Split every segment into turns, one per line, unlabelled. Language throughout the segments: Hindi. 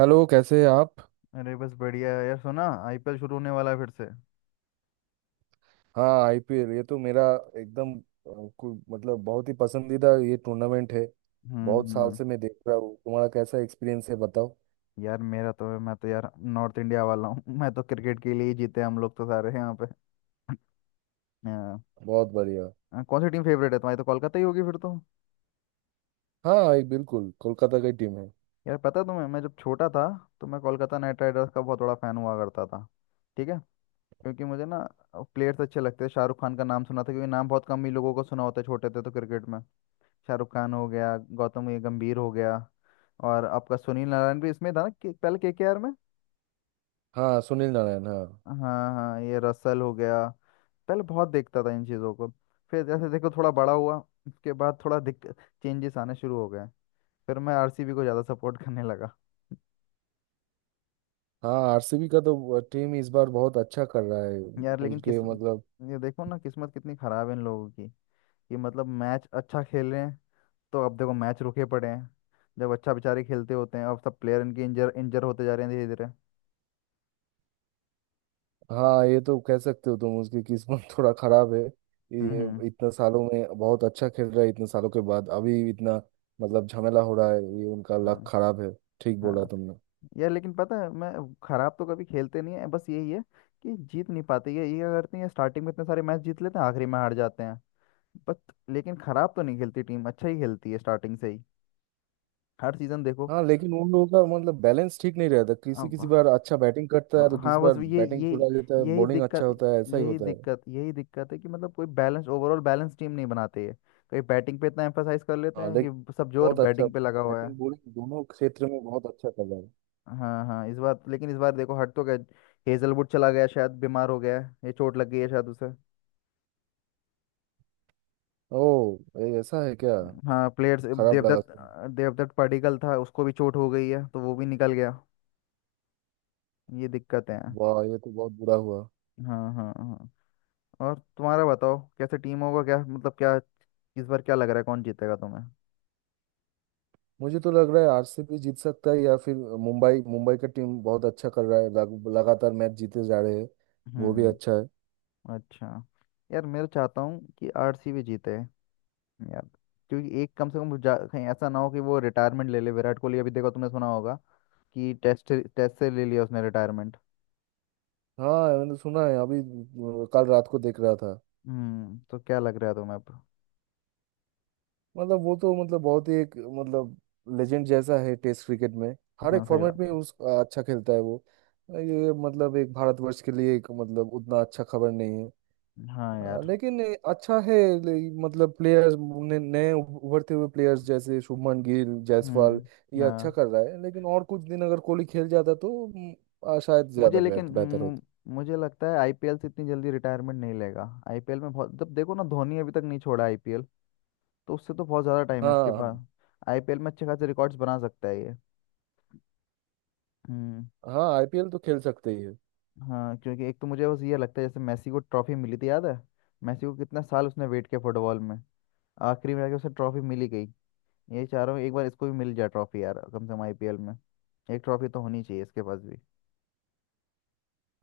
हेलो, कैसे हैं आप।
अरे, बस बढ़िया है यार। सुना आईपीएल शुरू होने वाला है फिर से।
हाँ, आईपीएल ये तो मेरा एकदम मतलब बहुत ही पसंदीदा ये टूर्नामेंट है। बहुत साल
हम्म।
से मैं देख रहा हूँ। तुम्हारा कैसा एक्सपीरियंस है, बताओ।
यार मेरा तो, मैं तो यार नॉर्थ इंडिया वाला हूँ मैं तो क्रिकेट के लिए ही जीते, हम लोग तो सारे यहाँ पे। हाँ,
बहुत बढ़िया।
हाँ, कौन सी टीम फेवरेट है तुम्हारी? तो कोलकाता ही होगी फिर तो।
हाँ, एक बिल्कुल कोलकाता की टीम है।
यार पता है तुम्हें, मैं जब छोटा था तो मैं कोलकाता नाइट राइडर्स का बहुत बड़ा फैन हुआ करता था। ठीक है। क्योंकि मुझे ना प्लेयर्स अच्छे लगते थे, शाहरुख खान का नाम सुना था, क्योंकि नाम बहुत कम ही लोगों को सुना होता है छोटे थे तो क्रिकेट में। शाहरुख खान हो गया, गौतम गंभीर हो गया, और आपका सुनील नारायण भी इसमें था ना पहले केकेआर में।
हाँ, सुनील नारायण, हाँ।
हाँ, हाँ ये रसल हो गया। पहले बहुत देखता था इन चीज़ों को। फिर जैसे देखो थोड़ा बड़ा हुआ, उसके बाद थोड़ा दिक चेंजेस आने शुरू हो गए। फिर मैं आरसीबी को ज़्यादा सपोर्ट करने लगा।
हाँ, आरसीबी का तो टीम इस बार बहुत अच्छा कर रहा है।
यार लेकिन किस
उनके मतलब।
ये देखो ना, किस्मत कितनी ख़राब है इन लोगों की, कि मतलब मैच अच्छा खेल रहे हैं तो अब देखो मैच रुके पड़े हैं। जब अच्छा बेचारे खेलते होते हैं, अब सब प्लेयर इनके इंजर इंजर होते जा रहे हैं धीरे धीरे।
हाँ, ये तो कह सकते हो, तुम उसकी किस्मत थोड़ा खराब है।
हम्म
ये
हम्म
इतने सालों में बहुत अच्छा खेल रहा है, इतने सालों के बाद अभी इतना मतलब झमेला हो रहा है, ये उनका लक
हम्म।
खराब है। ठीक बोला
हाँ
तुमने।
यार, लेकिन पता है मैं, खराब तो कभी खेलते नहीं है। बस यही है कि जीत नहीं पाते। ये क्या करती है, स्टार्टिंग में इतने सारे मैच जीत लेते हैं, आखिरी में हार जाते हैं। बट लेकिन खराब तो नहीं खेलती टीम, अच्छा ही खेलती है स्टार्टिंग से ही, हर सीजन देखो।
हाँ, लेकिन उन लोगों का मतलब बैलेंस ठीक नहीं रहता। किसी किसी
अब
बार अच्छा बैटिंग करता है तो
हाँ
किसी
हाँ,
बार
बस ये
बैटिंग
ये
छुड़ा देता है,
यही
बॉलिंग अच्छा
दिक्कत
होता है, ऐसा ही होता है।
यही दिक्कत है कि मतलब कोई बैलेंस, ओवरऑल बैलेंस टीम नहीं बनाते है। कहीं बैटिंग पे इतना एम्फेसाइज कर लेते
हाँ
हैं,
लेकिन,
कि सब जोर
बहुत अच्छा।
बैटिंग पे लगा हुआ है।
बैटिंग बॉलिंग दोनों क्षेत्र में बहुत अच्छा कर रहा है।
हाँ हाँ इस बार, लेकिन इस बार देखो हट तो गया, हेजलवुड चला गया, शायद बीमार हो गया है, ये चोट लग गई है शायद उसे।
ओह, ये ऐसा है क्या।
हाँ प्लेयर्स,
खराब लगा
देवदत्त
सुन।
देवदत्त पडिक्कल था, उसको भी चोट हो गई है, तो वो भी निकल गया। ये दिक्कतें हैं।
वाह, ये तो बहुत बुरा हुआ।
हाँ हाँ हाँ। और तुम्हारा बताओ, कैसे टीम होगा, क्या मतलब क्या, इस बार क्या लग रहा है, कौन जीतेगा तुम्हें?
मुझे तो लग रहा है आरसीबी जीत सकता है, या फिर मुंबई, मुंबई का टीम बहुत अच्छा कर रहा है, लगातार मैच जीते जा रहे हैं। वो भी अच्छा
हम्म।
है।
अच्छा। यार मैं तो चाहता हूँ कि आरसीबी जीते यार, क्योंकि एक कम से कम कहीं ऐसा ना हो कि वो रिटायरमेंट ले ले विराट कोहली। अभी देखो तुमने सुना होगा कि टेस्ट टेस्ट से ले लिया उसने रिटायरमेंट।
हाँ, मैंने सुना है। अभी कल रात को देख रहा था।
हम्म, तो क्या लग रहा है तुम्हें अब?
मतलब वो तो मतलब बहुत ही एक मतलब लेजेंड जैसा है टेस्ट क्रिकेट में। हर
हाँ
एक
सही
फॉर्मेट
बात
में
है।
उस अच्छा खेलता है वो। ये मतलब एक भारतवर्ष के लिए एक मतलब उतना अच्छा खबर नहीं है।
हाँ यार।
लेकिन ये अच्छा है। ले- मतलब प्लेयर्स ने नए उभरते हुए प्लेयर्स जैसे शुभमन गिल, जायसवाल,
हम्म।
ये अच्छा
हाँ।
कर रहा है, लेकिन और कुछ दिन अगर कोहली खेल जाता तो शायद ज्यादा
मुझे लेकिन
बेहतर
मु-
होता।
मुझे लगता है आईपीएल से इतनी जल्दी रिटायरमेंट नहीं लेगा। आईपीएल में बहुत, जब देखो ना धोनी अभी तक नहीं छोड़ा आईपीएल, तो उससे तो बहुत ज़्यादा टाइम है इसके
हाँ
पास। आईपीएल में अच्छे खासे रिकॉर्ड्स बना सकता है ये। हम्म।
हाँ, आईपीएल तो खेल सकते ही है।
हाँ, क्योंकि एक तो मुझे बस ये लगता है, जैसे मेसी को ट्रॉफी मिली थी, याद है? मेसी को कितना साल उसने वेट किया फुटबॉल में, आखिरी में जाके उसे ट्रॉफी मिली गई। यही चाह रहा हूँ, एक बार इसको भी मिल जाए ट्रॉफी यार, कम से कम आईपीएल में। एक ट्रॉफी तो होनी चाहिए इसके पास भी।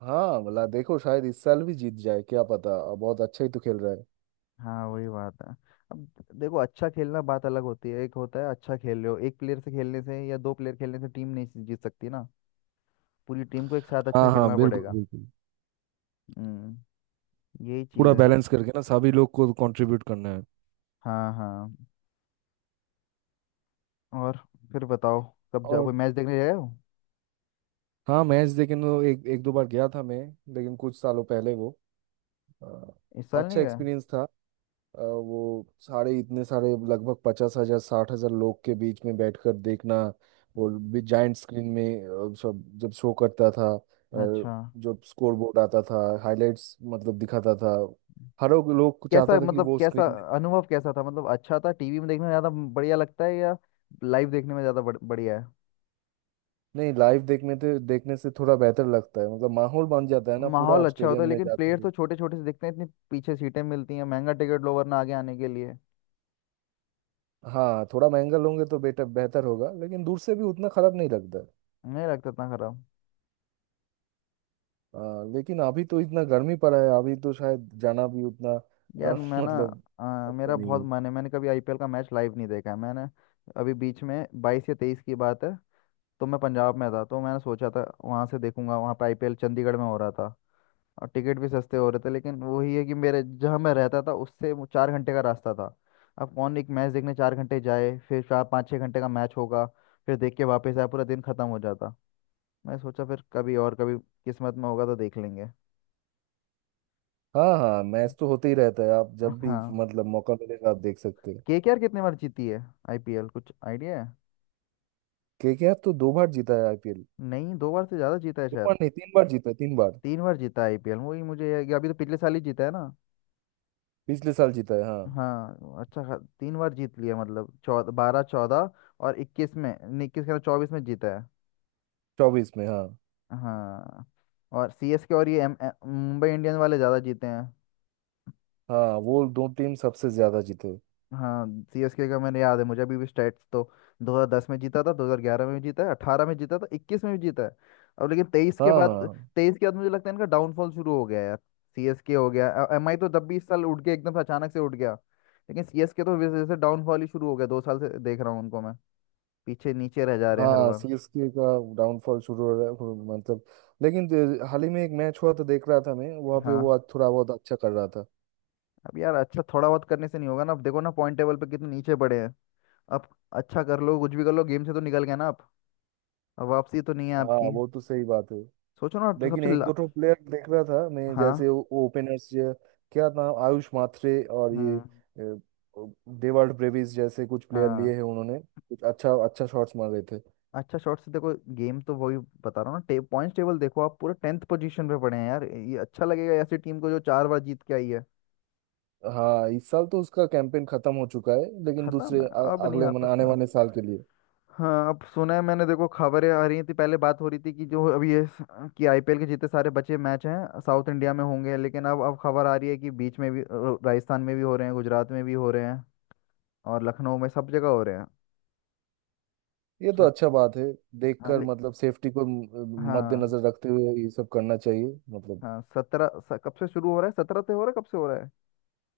हाँ, भला देखो शायद इस साल भी जीत जाए क्या पता, बहुत अच्छा ही तो खेल रहा है।
हाँ वही बात है। अब देखो अच्छा खेलना बात अलग होती है। एक होता है अच्छा खेल रहे हो, एक प्लेयर से खेलने से या दो प्लेयर खेलने से टीम नहीं जीत सकती ना। पूरी टीम को एक साथ अच्छा
हाँ
खेलना
हाँ,
हम्म
बिल्कुल
पड़ेगा।
बिल्कुल।
हम्म। यही
पूरा
चीज़ है।
बैलेंस करके ना, सभी लोग को कंट्रीब्यूट करना है।
हाँ हाँ। और फिर बताओ, कब जाओ, कोई
और।
मैच देखने गए हो?
हाँ, मैच देखने एक एक दो बार गया था मैं। लेकिन कुछ सालों पहले वो अ,
इस साल नहीं
अच्छा
गए?
एक्सपीरियंस था। वो सारे, इतने सारे लगभग 50,000 60,000 लोग के बीच में बैठकर देखना। वो भी जाइंट स्क्रीन में, सब जब शो करता था,
अच्छा।
जब स्कोर बोर्ड आता था, हाइलाइट्स मतलब दिखाता था। हर एक लोग
कैसा,
चाहता था कि
मतलब
वो
कैसा
स्क्रीन।
अनुभव कैसा था, मतलब अच्छा था? टीवी में देखने में ज़्यादा बढ़िया लगता है, या लाइव देखने में ज़्यादा बढ़िया है?
नहीं, लाइव देखने थे देखने से थोड़ा बेहतर लगता है, मतलब माहौल बन जाता है ना, पूरा
माहौल
आप
अच्छा होता
स्टेडियम
है,
में
लेकिन
जाते
प्लेयर तो
हो।
छोटे छोटे से दिखते हैं, इतनी पीछे सीटें मिलती हैं, महंगा टिकट लो वरना आगे आने के लिए।
हाँ, थोड़ा महंगा लोगे तो बेटर बेहतर होगा, लेकिन दूर से भी उतना खराब नहीं लगता।
नहीं लगता इतना खराब।
आ, लेकिन अभी तो इतना गर्मी पड़ा है, अभी तो शायद जाना भी उतना
यार मैं ना,
मतलब अच्छा
मेरा
नहीं
बहुत
है।
मन है, मैंने कभी आईपीएल का मैच लाइव नहीं देखा है मैंने। अभी बीच में 22 या 23 की बात है, तो मैं पंजाब में था, तो मैंने सोचा था वहां से देखूंगा, वहां पे आईपीएल चंडीगढ़ में हो रहा था। और टिकट भी सस्ते हो रहे थे, लेकिन वही है कि मेरे, जहाँ मैं रहता था उससे वो 4 घंटे का रास्ता था। अब कौन एक मैच देखने 4 घंटे जाए? फिर 4 5 6 घंटे का मैच होगा, फिर देख के वापस आए, पूरा दिन खत्म हो जाता। मैं सोचा फिर कभी, और कभी किस्मत में होगा तो देख लेंगे।
हाँ हाँ, मैच तो होते ही रहता है आप जब भी,
हाँ।
मतलब मौका मिलेगा, आप देख सकते हैं।
केकेआर कितनी बार जीती है आईपीएल, कुछ आइडिया है?
केकेआर तो दो बार जीता है आईपीएल।
नहीं, दो बार से ज़्यादा जीता है
दो
शायद।
बार नहीं, तीन बार जीता है, तीन बार।
तीन बार जीता है आईपीएल, वही मुझे अभी तो पिछले साल ही जीता है ना।
पिछले साल जीता है, हाँ।
हाँ अच्छा तीन बार जीत लिया मतलब, चौदह, बारह चौदह और 21 में, नहीं 21 के 24 में जीता है।
24 में, हाँ।
हाँ। और सीएसके और ये मुंबई इंडियंस वाले ज़्यादा जीते हैं।
हाँ, वो दो टीम सबसे ज्यादा जीते।
हाँ, सीएसके का मैंने याद है, मुझे अभी भी स्टेट्स, तो 2010 में जीता था, 2011 में भी जीता है, 18 में जीता था, 21 में भी जीता है। अब लेकिन 23 के
हाँ
बाद,
हाँ
मुझे लगता है इनका डाउनफॉल शुरू हो गया यार। सीएसके हो गया। एमआई तो तब भी, इस साल उठ गया एकदम से, अचानक से उठ गया। लेकिन सीएसके तो वैसे जैसे डाउनफॉल ही शुरू हो गया, 2 साल से देख रहा हूँ उनको मैं, पीछे नीचे रह जा रहे हैं हर
हाँ।
बार।
सीएसके का डाउनफॉल शुरू हो रहा है, वो मतलब, लेकिन हाल ही में एक मैच हुआ तो देख रहा था मैं वहाँ पे, वो
हाँ।
आज थोड़ा बहुत अच्छा कर रहा था।
अब यार अच्छा थोड़ा बहुत करने से नहीं होगा ना, अब देखो ना पॉइंट टेबल पे कितने नीचे पड़े हैं। अब अच्छा कर लो, कुछ भी कर लो, गेम से तो निकल गए ना आप, अब वापसी तो नहीं है
हाँ,
आपकी।
वो तो सही बात है।
सोचो ना तो
लेकिन
सबसे
एक
ला...
दो ठो प्लेयर देख रहा था मैं, जैसे
हाँ।
ओपनर्स, क्या नाम, आयुष माथरे, और ये
हम्म।
डेवाल्ड ब्रेविस जैसे कुछ प्लेयर लिए
हाँ,
हैं उन्होंने, कुछ अच्छा अच्छा शॉट्स मार रहे थे।
अच्छा शॉर्ट से देखो गेम तो वही, बता रहा हूँ ना पॉइंट्स टेबल देखो, आप पूरे टेंथ पोजीशन पे पड़े हैं यार। ये अच्छा लगेगा ऐसी टीम को जो चार बार जीत के आई है?
हाँ, इस साल तो उसका कैंपेन खत्म हो चुका है, लेकिन
खत्म
दूसरे
है, अब नहीं
अगले
आ
मन आने
सकता।
वाले साल के लिए।
हाँ, अब सुना है मैंने, देखो खबरें आ रही थी पहले, बात हो रही थी कि जो अभी कि आईपीएल के जितने सारे बचे मैच हैं साउथ इंडिया में होंगे, लेकिन अब खबर आ रही है कि बीच में भी, राजस्थान में भी हो रहे हैं, गुजरात में भी हो रहे हैं, और लखनऊ में सब जगह हो रहे हैं।
ये तो
सब।
अच्छा बात है।
हाँ
देखकर मतलब सेफ्टी को
हाँ
मद्देनजर रखते हुए ये सब करना चाहिए। मतलब।
हाँ सत्रह कब से शुरू हो रहा है? सत्रह से हो रहा है, कब से हो रहा है,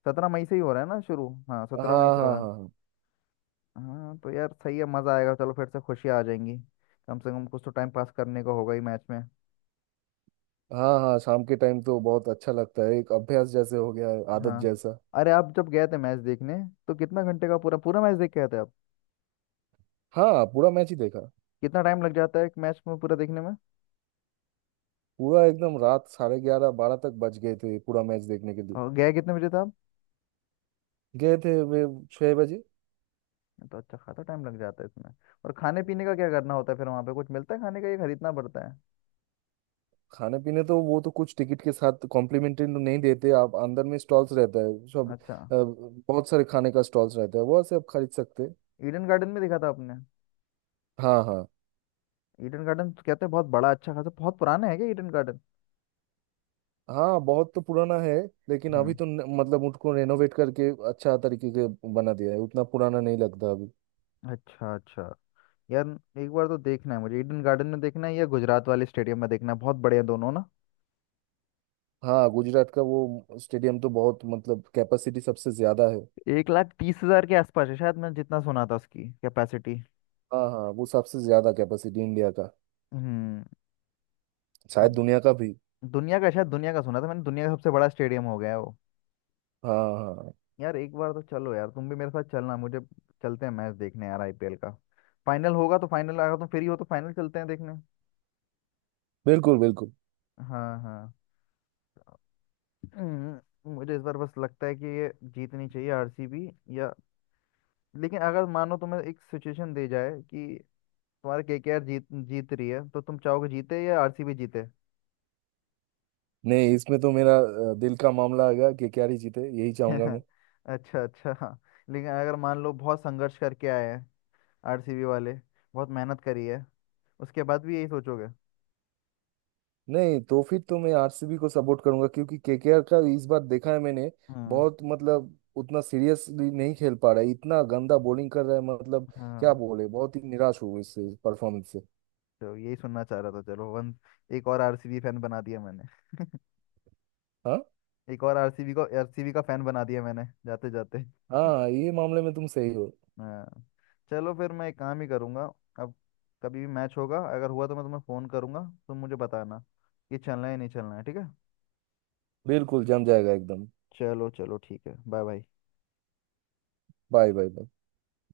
17 मई से ही हो रहा है ना शुरू, हाँ
हाँ
17 मई से हो
हाँ हाँ।
रहा है।
हाँ
हाँ तो यार सही है, मज़ा आएगा, चलो फिर से खुशियाँ आ जाएंगी। कम से कम कुछ तो टाइम पास करने को होगा ही मैच में।
हाँ हाँ, शाम के टाइम तो बहुत अच्छा लगता है, एक अभ्यास जैसे हो गया है, आदत
हाँ।
जैसा।
अरे आप जब गए थे मैच देखने, तो कितना घंटे का पूरा पूरा मैच देख के आए थे आप?
हाँ, पूरा मैच ही देखा।
कितना टाइम लग जाता है एक मैच में पूरा देखने में?
पूरा एकदम, रात 11:30 12 तक बज गए थे, पूरा मैच देखने के लिए।
और गए कितने बजे था आप?
गए थे वे 6 बजे।
ये तो अच्छा खासा टाइम लग जाता है इसमें। और खाने पीने का क्या करना होता है, फिर वहाँ पे कुछ मिलता है खाने का, ये खरीदना पड़ता है?
खाने पीने तो वो तो कुछ, टिकट के साथ कॉम्प्लीमेंट्री तो नहीं देते, आप अंदर में स्टॉल्स रहता है सब।
अच्छा।
बहुत सारे खाने का स्टॉल्स रहता है, वो से आप खरीद सकते हैं।
ईडन गार्डन में देखा था आपने?
हाँ हाँ।
ईडन गार्डन तो कहते हैं बहुत बड़ा, अच्छा खासा, बहुत पुराना है क्या ईडन गार्डन?
हाँ, बहुत तो पुराना है। लेकिन अभी
हम्म।
तो मतलब उनको रेनोवेट करके अच्छा तरीके के बना दिया है, उतना पुराना नहीं लगता अभी।
अच्छा अच्छा। यार एक बार तो देखना है मुझे, ईडन गार्डन में देखना है या गुजरात वाले स्टेडियम में देखना है, बहुत बढ़िया दोनों ना।
हाँ, गुजरात का वो स्टेडियम तो बहुत मतलब, कैपेसिटी सबसे ज्यादा है।
1,30,000 के आसपास है शायद, मैंने जितना सुना था उसकी कैपेसिटी।
हाँ हाँ, वो सबसे ज्यादा कैपेसिटी इंडिया का,
हम्म।
शायद
अब
दुनिया का भी।
दुनिया का, शायद दुनिया का सुना था मैंने, दुनिया का सबसे बड़ा स्टेडियम हो गया है वो।
हाँ हाँ,
यार एक बार तो चलो यार, तुम भी मेरे साथ चलना, मुझे चलते हैं मैच देखने यार, आईपीएल का फाइनल होगा तो फाइनल, अगर तुम फ्री हो तो फाइनल चलते हैं देखने।
बिल्कुल बिल्कुल।
हाँ हाँ। मुझे इस बार बस लगता है कि ये जीतनी चाहिए आरसीबी, या। लेकिन अगर मानो तुम्हें एक सिचुएशन दी जाए, कि तुम्हारे केकेआर जीत जीत रही है, तो तुम चाहोगे जीते या आरसीबी जीते?
नहीं, इसमें तो मेरा दिल का मामला आएगा, केकेआर ही जीते, यही चाहूंगा मैं।
अच्छा अच्छा हाँ। लेकिन अगर मान लो बहुत संघर्ष करके आए हैं आरसीबी वाले, बहुत मेहनत करी है, उसके बाद भी यही सोचोगे?
नहीं तो फिर तो मैं आरसीबी को सपोर्ट करूंगा, क्योंकि केकेआर का इस बार देखा है मैंने,
हम्म।
बहुत मतलब उतना सीरियसली नहीं खेल पा रहा है, इतना गंदा बॉलिंग कर रहा है, मतलब क्या
हाँ,
बोले, बहुत ही निराश हुआ इससे परफॉर्मेंस से।
तो यही सुनना चाह रहा था। चलो वन एक और आरसीबी फैन बना दिया मैंने।
हाँ
एक और आरसीबी को, आरसीबी का फैन बना दिया मैंने जाते जाते।
हाँ, ये मामले में तुम सही हो।
हाँ। चलो फिर मैं एक काम ही करूँगा। अब कभी भी मैच होगा, अगर हुआ तो मैं तुम्हें फ़ोन करूँगा, तुम मुझे बताना कि चलना है नहीं चलना है, ठीक है?
बिल्कुल, जम जाएगा एकदम।
चलो चलो ठीक है, बाय बाय।
Bye bye.